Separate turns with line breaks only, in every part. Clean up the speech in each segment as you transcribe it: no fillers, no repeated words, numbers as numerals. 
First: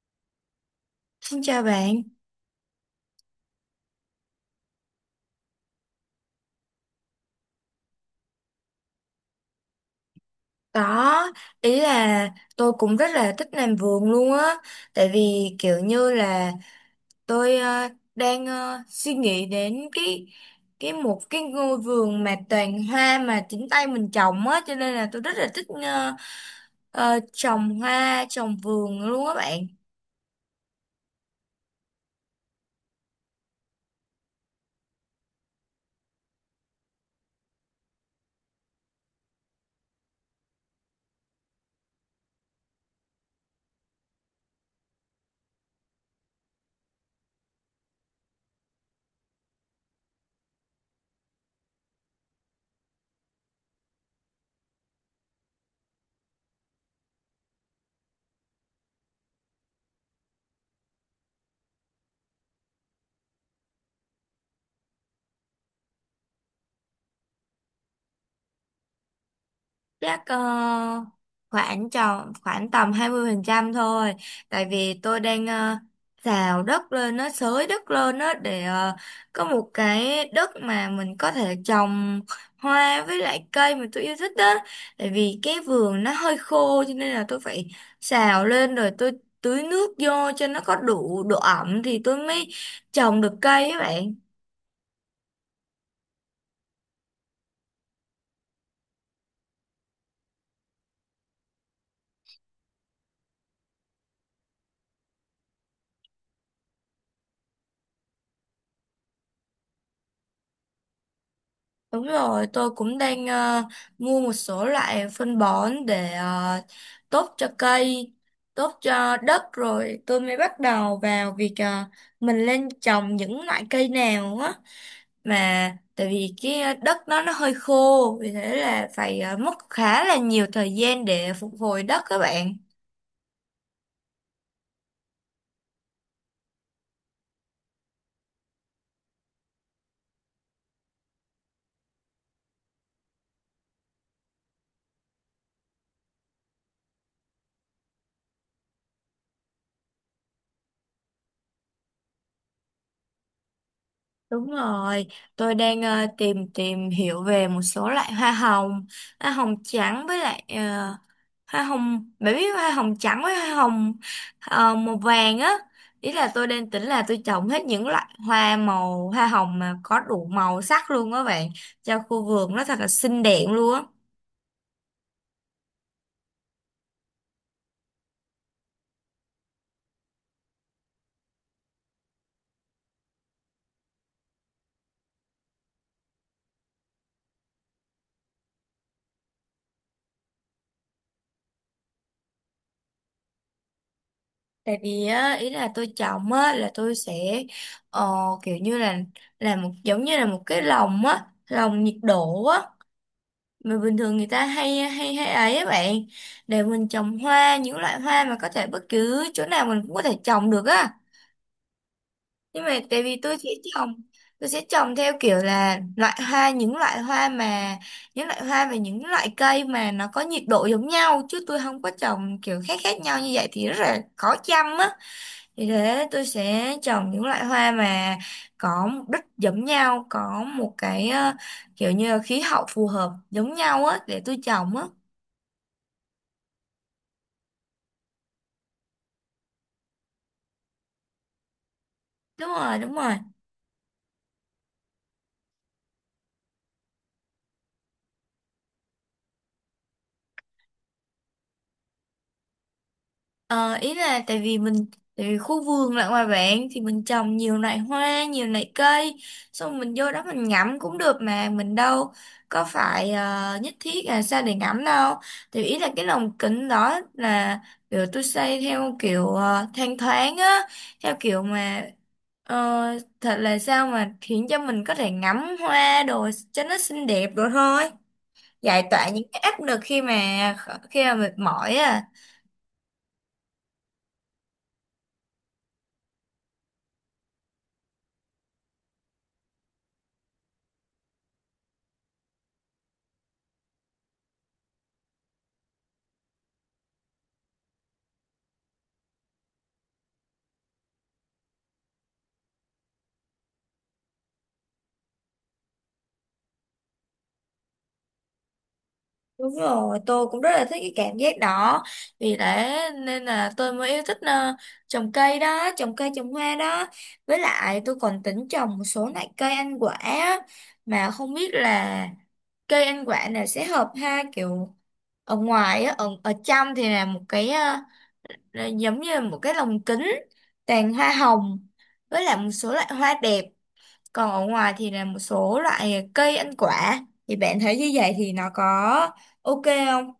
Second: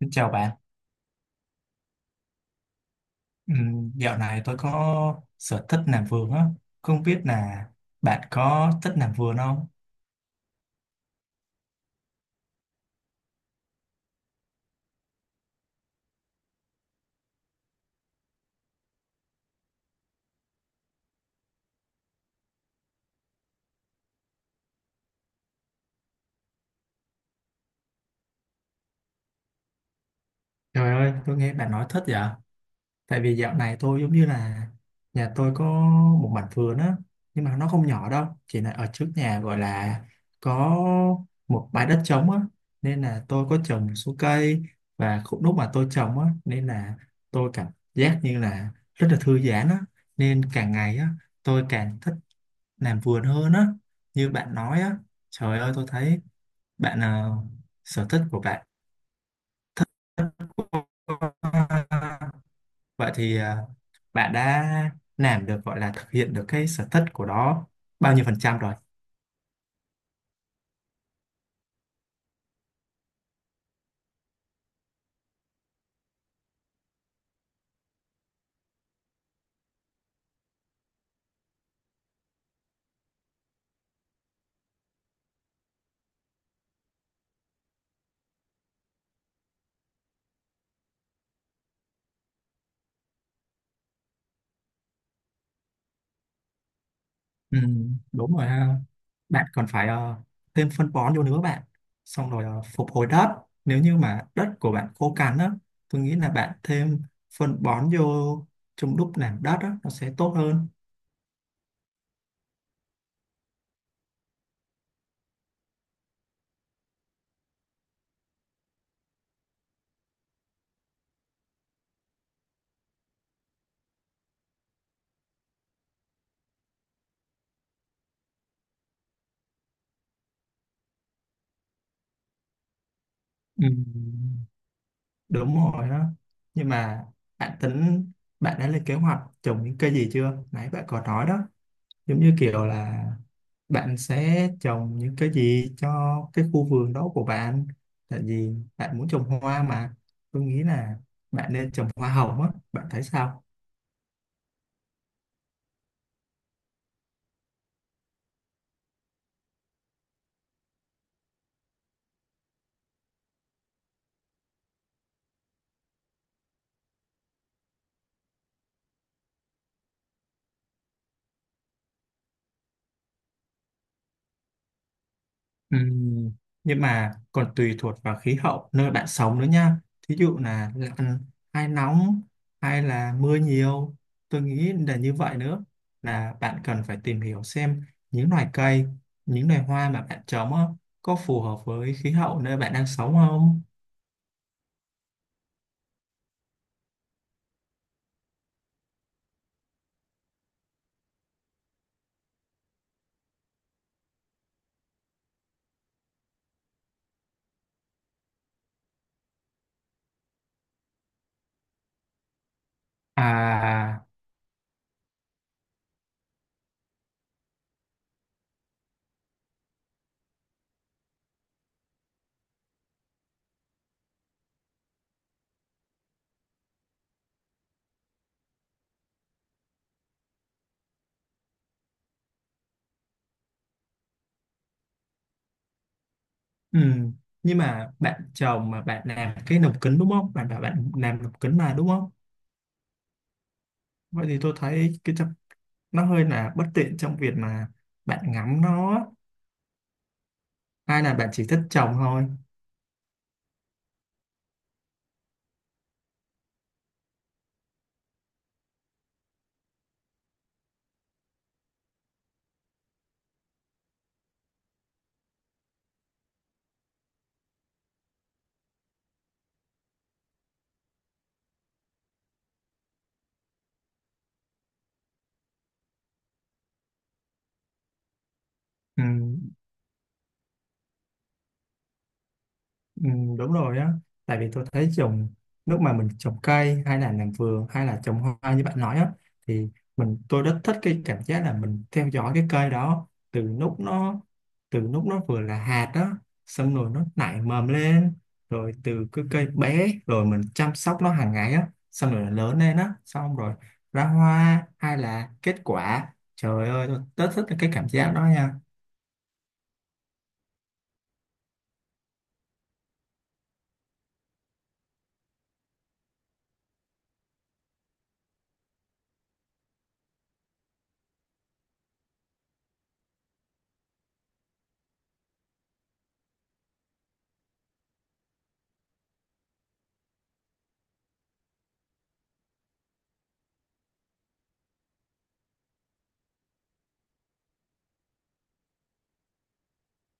Xin chào bạn.
Xin chào bạn.
Dạo này tôi có sở thích làm vườn á. Không biết là bạn có thích làm vườn không?
Đó, ý là tôi cũng rất là thích làm vườn luôn á, tại vì kiểu như là tôi đang suy nghĩ đến cái một cái ngôi vườn mà toàn hoa mà chính tay mình trồng á, cho nên là tôi rất là thích trồng hoa, trồng vườn luôn á bạn.
Trời ơi, tôi nghe bạn nói thích vậy. Tại vì dạo này tôi giống như là nhà tôi có một mảnh vườn á, nhưng mà nó không nhỏ đâu, chỉ là ở trước nhà gọi là có một bãi đất trống á, nên là tôi có trồng một số cây và cũng lúc mà tôi trồng á, nên là tôi cảm giác như là rất là thư giãn á, nên càng ngày á tôi càng thích làm vườn hơn á như bạn nói á, trời ơi tôi thấy bạn à, sở thích của bạn thích quá. Vậy thì à, bạn đã làm được gọi là thực hiện được cái sở thích của đó bao nhiêu phần trăm rồi?
Chắc khoảng tròn khoảng tầm 20% thôi, tại vì tôi đang xào đất lên, nó xới đất lên đó để có một cái đất mà mình có thể trồng hoa với lại cây mà tôi yêu thích đó. Tại vì cái vườn nó hơi khô cho nên là tôi phải xào lên rồi tôi tưới nước vô cho nó có đủ độ ẩm thì tôi mới trồng được cây các bạn.
Ừ, đúng rồi ha, bạn còn phải thêm phân bón vô nữa bạn, xong rồi phục hồi đất, nếu như mà đất của bạn khô cằn á tôi nghĩ là bạn thêm phân bón vô trong lúc làm đất á nó sẽ tốt hơn.
Đúng rồi, tôi cũng đang mua một số loại phân bón để tốt cho cây, tốt cho đất, rồi tôi mới bắt đầu vào việc mình lên trồng những loại cây nào á. Mà tại vì cái đất nó hơi khô, vì thế là phải mất khá là nhiều thời gian để phục hồi đất các bạn.
Ừ. Đúng rồi đó, nhưng mà bạn tính, bạn đã lên kế hoạch trồng những cây gì chưa, nãy bạn có nói đó, giống như kiểu là bạn sẽ trồng những cái gì cho cái khu vườn đó của bạn, tại vì bạn muốn trồng hoa mà tôi nghĩ là bạn nên trồng hoa hồng á, bạn thấy sao?
Đúng rồi, tôi đang tìm tìm hiểu về một số loại hoa hồng trắng với lại hoa hồng, bạn biết hoa hồng trắng với hoa hồng màu vàng á. Ý là tôi đang tính là tôi trồng hết những loại hoa màu hoa hồng mà có đủ màu sắc luôn á bạn, cho khu vườn nó thật là xinh đẹp luôn á.
Ừm, nhưng mà còn tùy thuộc vào khí hậu nơi bạn sống nữa nha. Thí dụ là lạnh hay nóng hay là mưa nhiều. Tôi nghĩ là như vậy nữa, là bạn cần phải tìm hiểu xem những loài cây, những loài hoa mà bạn trồng á, có phù hợp với khí hậu nơi bạn đang sống không?
Tại vì á, ý là tôi trồng á, là tôi sẽ ờ, kiểu như là một giống như là một cái lồng á, lồng nhiệt độ á, mà bình thường người ta hay hay hay ấy á bạn, để mình trồng hoa, những loại hoa mà có thể bất cứ chỗ nào mình cũng có thể trồng được á. Nhưng mà tại vì trồng
À,
tôi sẽ trồng theo kiểu là loại hoa những loại hoa mà những loại hoa và những loại cây mà nó có nhiệt độ giống nhau, chứ tôi không có trồng kiểu khác khác nhau, như vậy thì rất là khó chăm á. Vì thế tôi sẽ trồng những loại hoa mà có mục đích giống nhau, có một cái kiểu như là khí hậu phù hợp giống nhau á để tôi trồng á.
ừm, nhưng mà bạn trồng mà bạn làm cái lồng kính đúng không? Bạn bảo bạn làm lồng kính mà đúng không?
Đúng rồi, đúng rồi.
Vậy thì tôi thấy nó hơi là bất tiện trong việc mà bạn ngắm nó, hai là bạn chỉ thích trồng thôi.
Ờ, Ý là tại vì mình, tại vì khu vườn lại ngoài bạn thì mình trồng nhiều loại hoa, nhiều loại cây, xong mình vô đó mình ngắm cũng được, mà mình đâu có phải nhất thiết là sao để ngắm đâu. Thì ý là cái lồng kính đó là kiểu tôi xây theo kiểu thanh thoáng á, theo kiểu mà ờ, thật là sao mà khiến cho mình có thể ngắm hoa đồ cho nó xinh đẹp đồ thôi, giải
Ừ,
tỏa những cái áp lực khi mà mệt mỏi á.
ừ, đúng rồi á, tại vì tôi thấy trồng lúc mà mình trồng cây hay là làm vườn hay là trồng hoa như bạn nói á thì tôi rất thích cái cảm giác là mình theo dõi cái cây đó từ lúc nó, từ lúc nó vừa là hạt đó, xong rồi nó nảy mầm lên, rồi từ cái cây bé rồi mình chăm sóc nó hàng ngày á, xong rồi nó lớn lên á, xong rồi ra hoa hay là kết quả, trời ơi tôi rất thích cái cảm giác đó nha.
Đúng rồi, tôi cũng rất là thích cái cảm giác đó. Vì thế nên là tôi mới yêu thích trồng cây đó, trồng cây trồng hoa đó. Với lại tôi còn tính trồng một số loại cây ăn quả á. Mà không biết là cây ăn quả này sẽ hợp ha, kiểu ở ngoài á, ở trong thì là một cái là giống như là một cái lồng kính toàn hoa hồng. Với lại một số loại hoa đẹp. Còn ở ngoài thì là một số loại cây ăn quả. Thì bạn thấy như vậy thì nó có ok không?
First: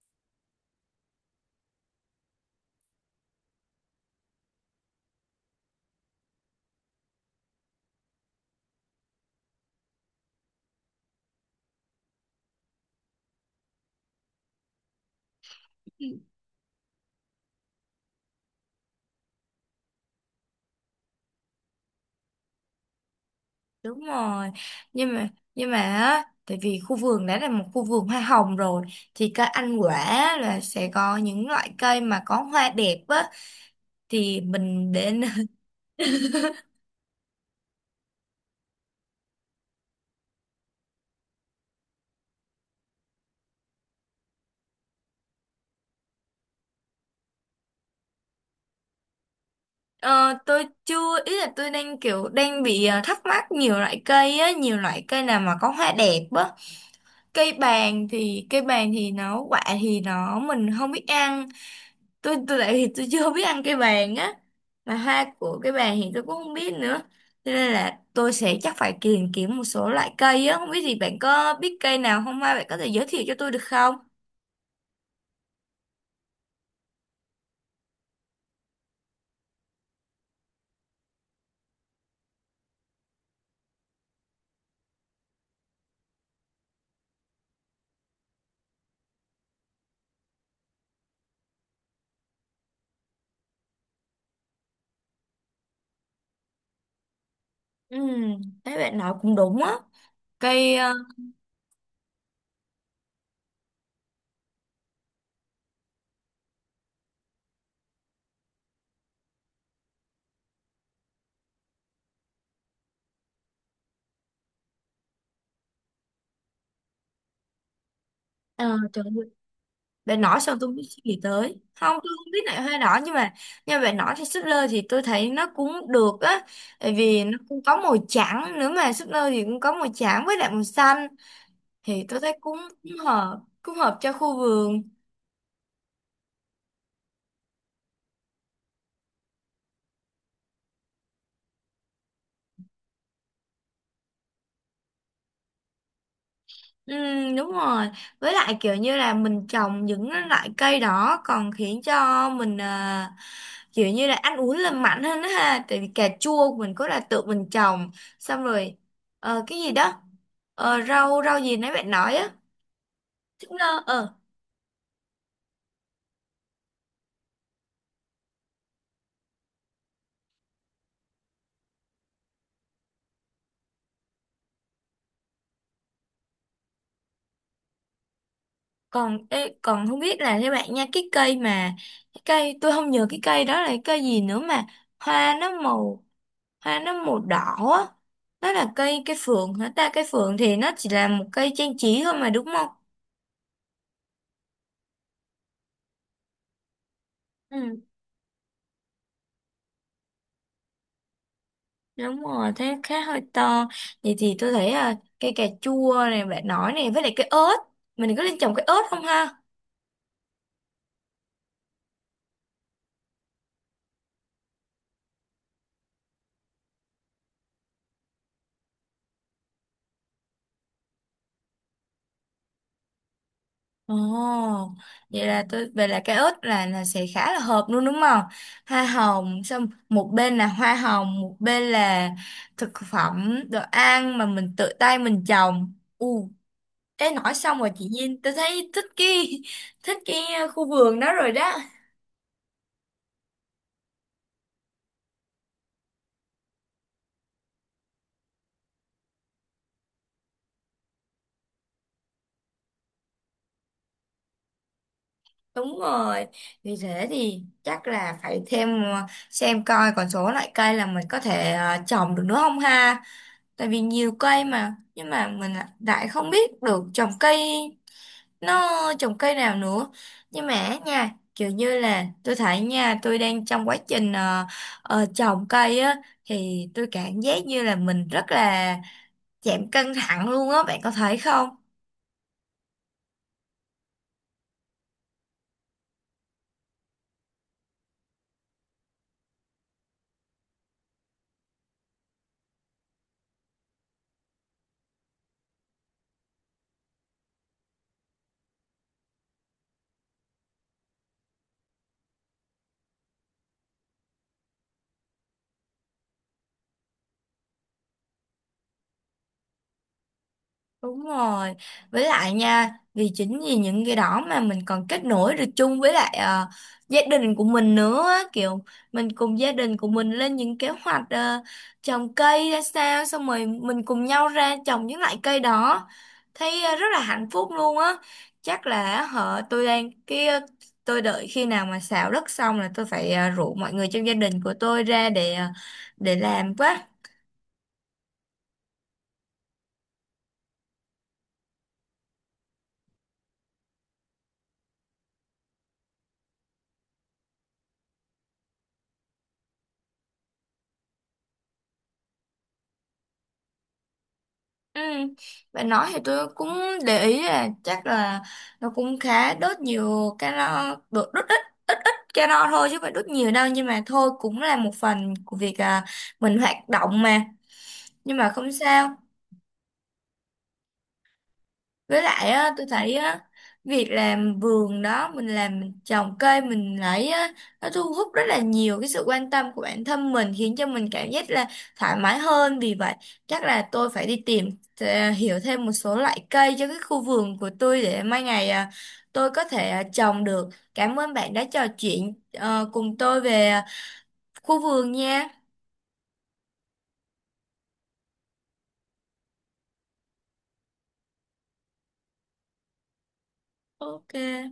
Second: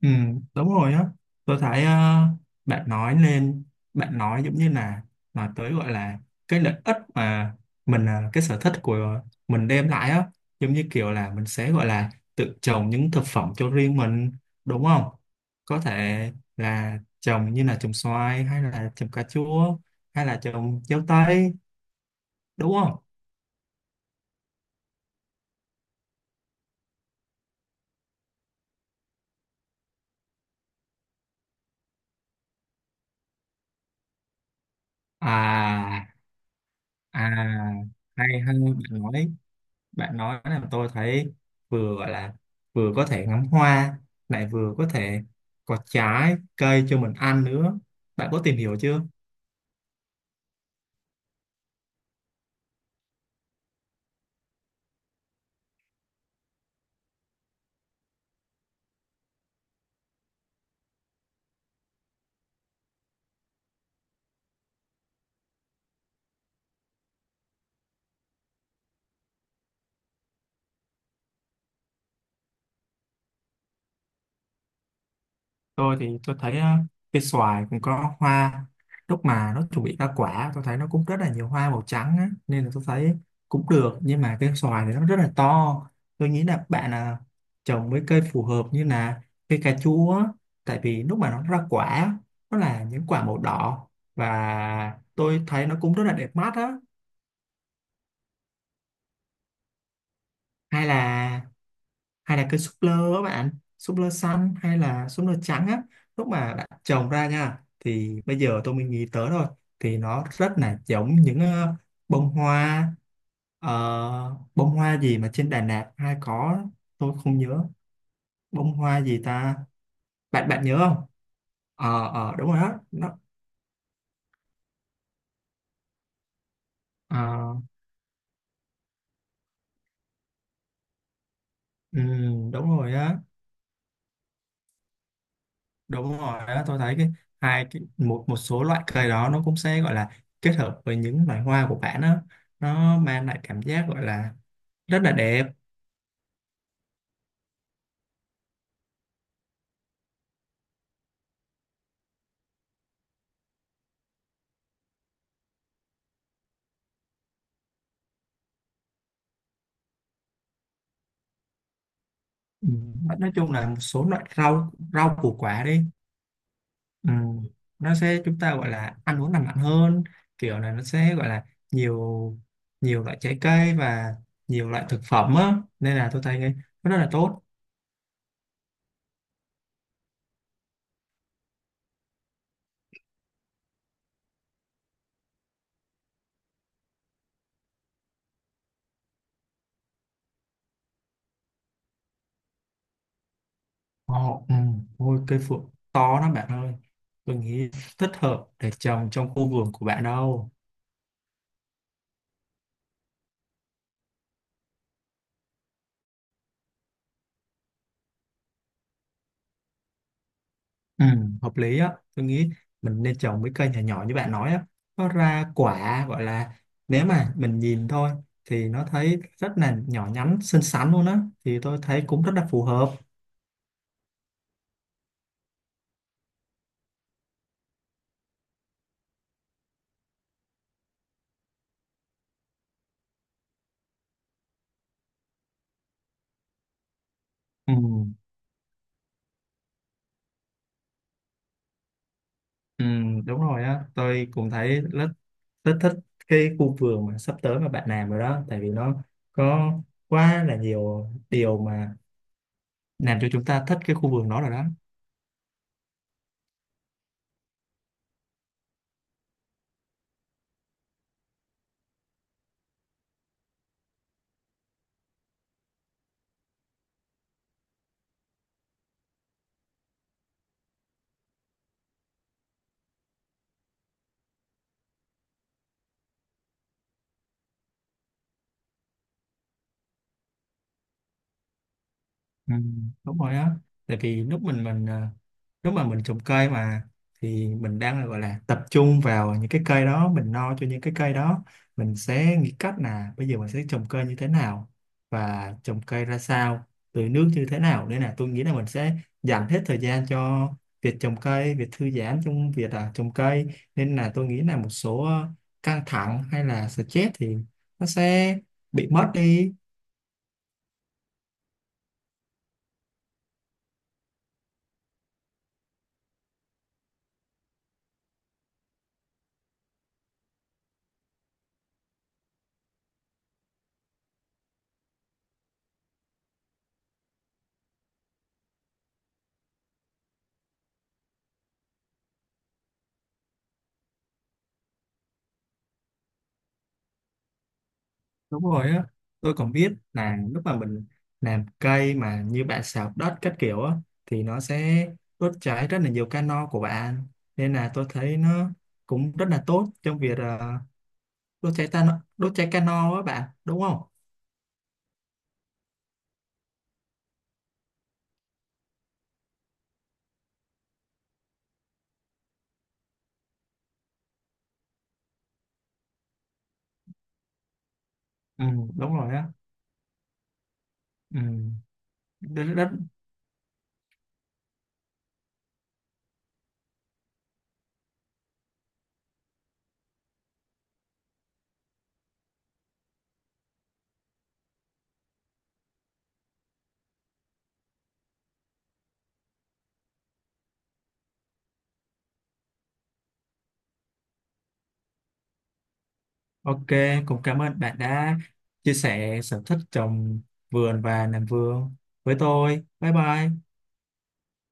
Ừ, đúng rồi á. Tôi thấy bạn nói lên, bạn nói giống như là nói tới gọi là cái lợi ích mà mình ờ, cái sở thích của mình đem lại á, giống như kiểu là mình sẽ gọi là tự trồng những thực phẩm cho riêng mình, đúng không? Có thể là trồng như là trồng xoài hay là trồng cà chua hay là trồng dâu tây, đúng không?
Đúng rồi. Nhưng mà nhưng mà á, tại vì khu vườn đã là một khu vườn hoa hồng rồi thì cây ăn quả là sẽ có những loại cây mà có hoa đẹp á, thì mình để n-
À, à, hay hay bạn nói, bạn nói làm tôi thấy vừa gọi là vừa có thể ngắm hoa lại vừa có thể có trái cây cho mình ăn nữa, bạn có tìm hiểu chưa?
ờ, tôi chưa, ý là tôi đang kiểu đang bị thắc mắc nhiều loại cây á, nhiều loại cây nào mà có hoa đẹp á. Cây bàng thì nó quả thì nó mình không biết ăn. Tôi tại vì tôi chưa biết ăn cây bàn á, mà hoa của cây bàn thì tôi cũng không biết nữa, cho nên là tôi sẽ chắc phải tìm kiếm một số loại cây á. Không biết thì bạn có biết cây nào không, mai bạn có thể giới thiệu cho tôi được không?
Tôi thì tôi thấy á, cây xoài cũng có hoa, lúc mà nó chuẩn bị ra quả tôi thấy nó cũng rất là nhiều hoa màu trắng á, nên là tôi thấy cũng được, nhưng mà cây xoài thì nó rất là to, tôi nghĩ là bạn à, trồng mấy cây phù hợp như là cây cà chua á, tại vì lúc mà nó ra quả nó là những quả màu đỏ và tôi thấy nó cũng rất là đẹp mắt á.
Ừ, thấy bạn nói cũng đúng á. cây
Hay
ờ,
là, hay là cây súp lơ á bạn, súp lơ xanh hay là súp lơ trắng á, lúc mà bạn trồng ra nha thì bây giờ tôi mới nghĩ tới thôi, thì nó rất là giống những bông hoa, bông hoa gì mà trên Đà Lạt hay có, tôi không nhớ bông
ờ,
hoa
Trời
gì
ơi,
ta.
bạn nói
Bạn,
xong
bạn
tôi không
nhớ
biết
không?
suy nghĩ tới không,
ờ
tôi không
ờ
biết
đúng rồi
lại
đó
hoa đỏ,
nó,
nhưng mà bạn nói thì súp lơ thì tôi thấy nó cũng được á, tại vì nó
ờ,
cũng có màu trắng nữa. Mà súp lơ thì cũng có màu trắng với lại màu xanh,
ừ,
thì tôi thấy cũng
đúng
cũng
rồi á.
hợp cũng hợp cho khu vườn.
Đúng rồi đó, tôi thấy cái hai cái một một số loại cây đó nó cũng sẽ gọi là kết hợp với những loài hoa của bạn đó, nó mang lại cảm giác gọi là rất là đẹp.
Ừ, đúng rồi. Với lại kiểu như là mình trồng những loại cây đó còn khiến cho mình à, kiểu như là ăn uống lành mạnh hơn đó ha, tại vì cà chua của mình có là tự mình trồng, xong rồi cái gì đó, rau rau gì nãy bạn nói á.
Ừ. Nói
Thích
chung là một
nơ
số loại rau, rau củ quả đi. Ừ. Nó sẽ chúng ta gọi là ăn uống lành mạnh hơn, kiểu là nó sẽ gọi là nhiều nhiều loại trái cây và nhiều loại thực phẩm á, nên là tôi thấy cái nó rất là tốt.
còn ê, còn không biết là theo bạn nha, cái cây mà cái cây tôi không nhớ cái cây đó là cái cây gì nữa, mà hoa nó màu, hoa nó màu đỏ á. Nó là cây cây phượng hả ta? Cây phượng thì nó chỉ là một cây trang trí thôi mà đúng không?
Ồ, ừ, ôi cây phượng to lắm bạn ơi. Tôi nghĩ
Ừ.
thích hợp để trồng trong khu vườn của bạn đâu.
Đúng rồi thế khá hơi to. Vậy thì tôi thấy là cây cà chua này bạn nói này, với lại cây ớt, mình có nên trồng cây ớt không ha?
Ừ, hợp lý á. Tôi nghĩ mình nên trồng mấy cây nhỏ nhỏ như bạn nói á. Nó ra quả gọi là nếu mà mình nhìn thôi thì nó thấy rất là nhỏ nhắn, xinh xắn luôn á. Thì tôi thấy cũng rất là phù hợp.
Ồ, vậy là tôi về là cái ớt là sẽ khá là hợp luôn đúng không? Hoa hồng, xong một bên là hoa hồng, một bên là thực phẩm đồ ăn mà mình tự tay mình trồng. Ừ, ê nói xong rồi
Ừ,
chị Nhiên, tôi thấy thích cái thích cái khu vườn đó rồi đó.
ừ, đúng rồi á. Tôi cũng thấy rất, rất thích cái khu vườn mà sắp tới mà bạn làm rồi đó. Tại vì nó có quá là nhiều điều mà làm cho chúng ta thích cái khu vườn đó rồi đó.
Đúng rồi, vì thế thì chắc là phải thêm xem coi còn số loại cây là mình có thể trồng được nữa không ha. Tại vì nhiều cây mà nhưng mà mình lại lại không biết được trồng cây, nó trồng cây nào nữa. Nhưng mà nha, kiểu như là tôi thấy nha, tôi đang trong quá trình trồng cây á, thì tôi cảm giác như là mình rất là giảm căng thẳng luôn á, bạn có thấy không?
Ừ. Đúng rồi á, tại vì lúc mình à, lúc mà mình trồng cây mà thì mình đang là gọi là tập trung vào những cái cây đó, mình lo cho những cái cây đó, mình sẽ nghĩ cách là bây giờ mình sẽ trồng cây như thế nào và trồng cây ra sao, tưới nước như thế nào, nên là tôi nghĩ là mình sẽ dành hết thời gian cho việc trồng cây, việc thư giãn trong việc à, trồng cây, nên là tôi nghĩ là một số căng thẳng hay là stress thì nó sẽ bị mất đi.
Đúng rồi, với lại nha, vì chính vì những cái đó mà mình còn kết nối được chung với lại gia đình của mình nữa á. Kiểu mình cùng gia đình của mình lên những kế hoạch trồng cây ra sao, xong rồi mình cùng nhau ra trồng những loại cây đó, thấy rất là hạnh phúc luôn á. Chắc là họ tôi đang cái tôi đợi khi nào mà xào đất xong là tôi phải rủ mọi người trong gia đình của tôi ra để để làm quá.
Đúng rồi á, tôi còn biết là lúc mà mình làm cây mà như bạn xào đất các kiểu á thì nó sẽ đốt cháy rất là nhiều cano của bạn, nên là tôi thấy nó cũng rất là tốt trong việc đốt cháy ta, đốt cháy cano á bạn đúng không?
Ừ. Bạn nói thì tôi cũng để ý là chắc là nó cũng khá đốt nhiều calo, đốt, đốt ít calo thôi chứ phải đốt nhiều đâu, nhưng mà thôi cũng là một phần của việc à, mình hoạt động mà, nhưng mà
Ừ,
không
đúng
sao.
rồi á. Ừ.
Với lại
Rất,
á, tôi
rất.
thấy á, việc làm vườn đó mình làm, mình trồng cây mình lấy á, nó thu hút rất là nhiều cái sự quan tâm của bản thân mình, khiến cho mình cảm giác là thoải mái hơn. Vì vậy chắc là tôi phải đi tìm hiểu thêm một số loại cây cho cái khu vườn của tôi để mai ngày à, tôi có thể à, trồng được. Cảm ơn bạn đã trò chuyện cùng tôi về à, khu vườn nha.
OK, cũng cảm ơn bạn đã chia sẻ sở thích trồng vườn và làm vườn với tôi. Bye bye.
Ok.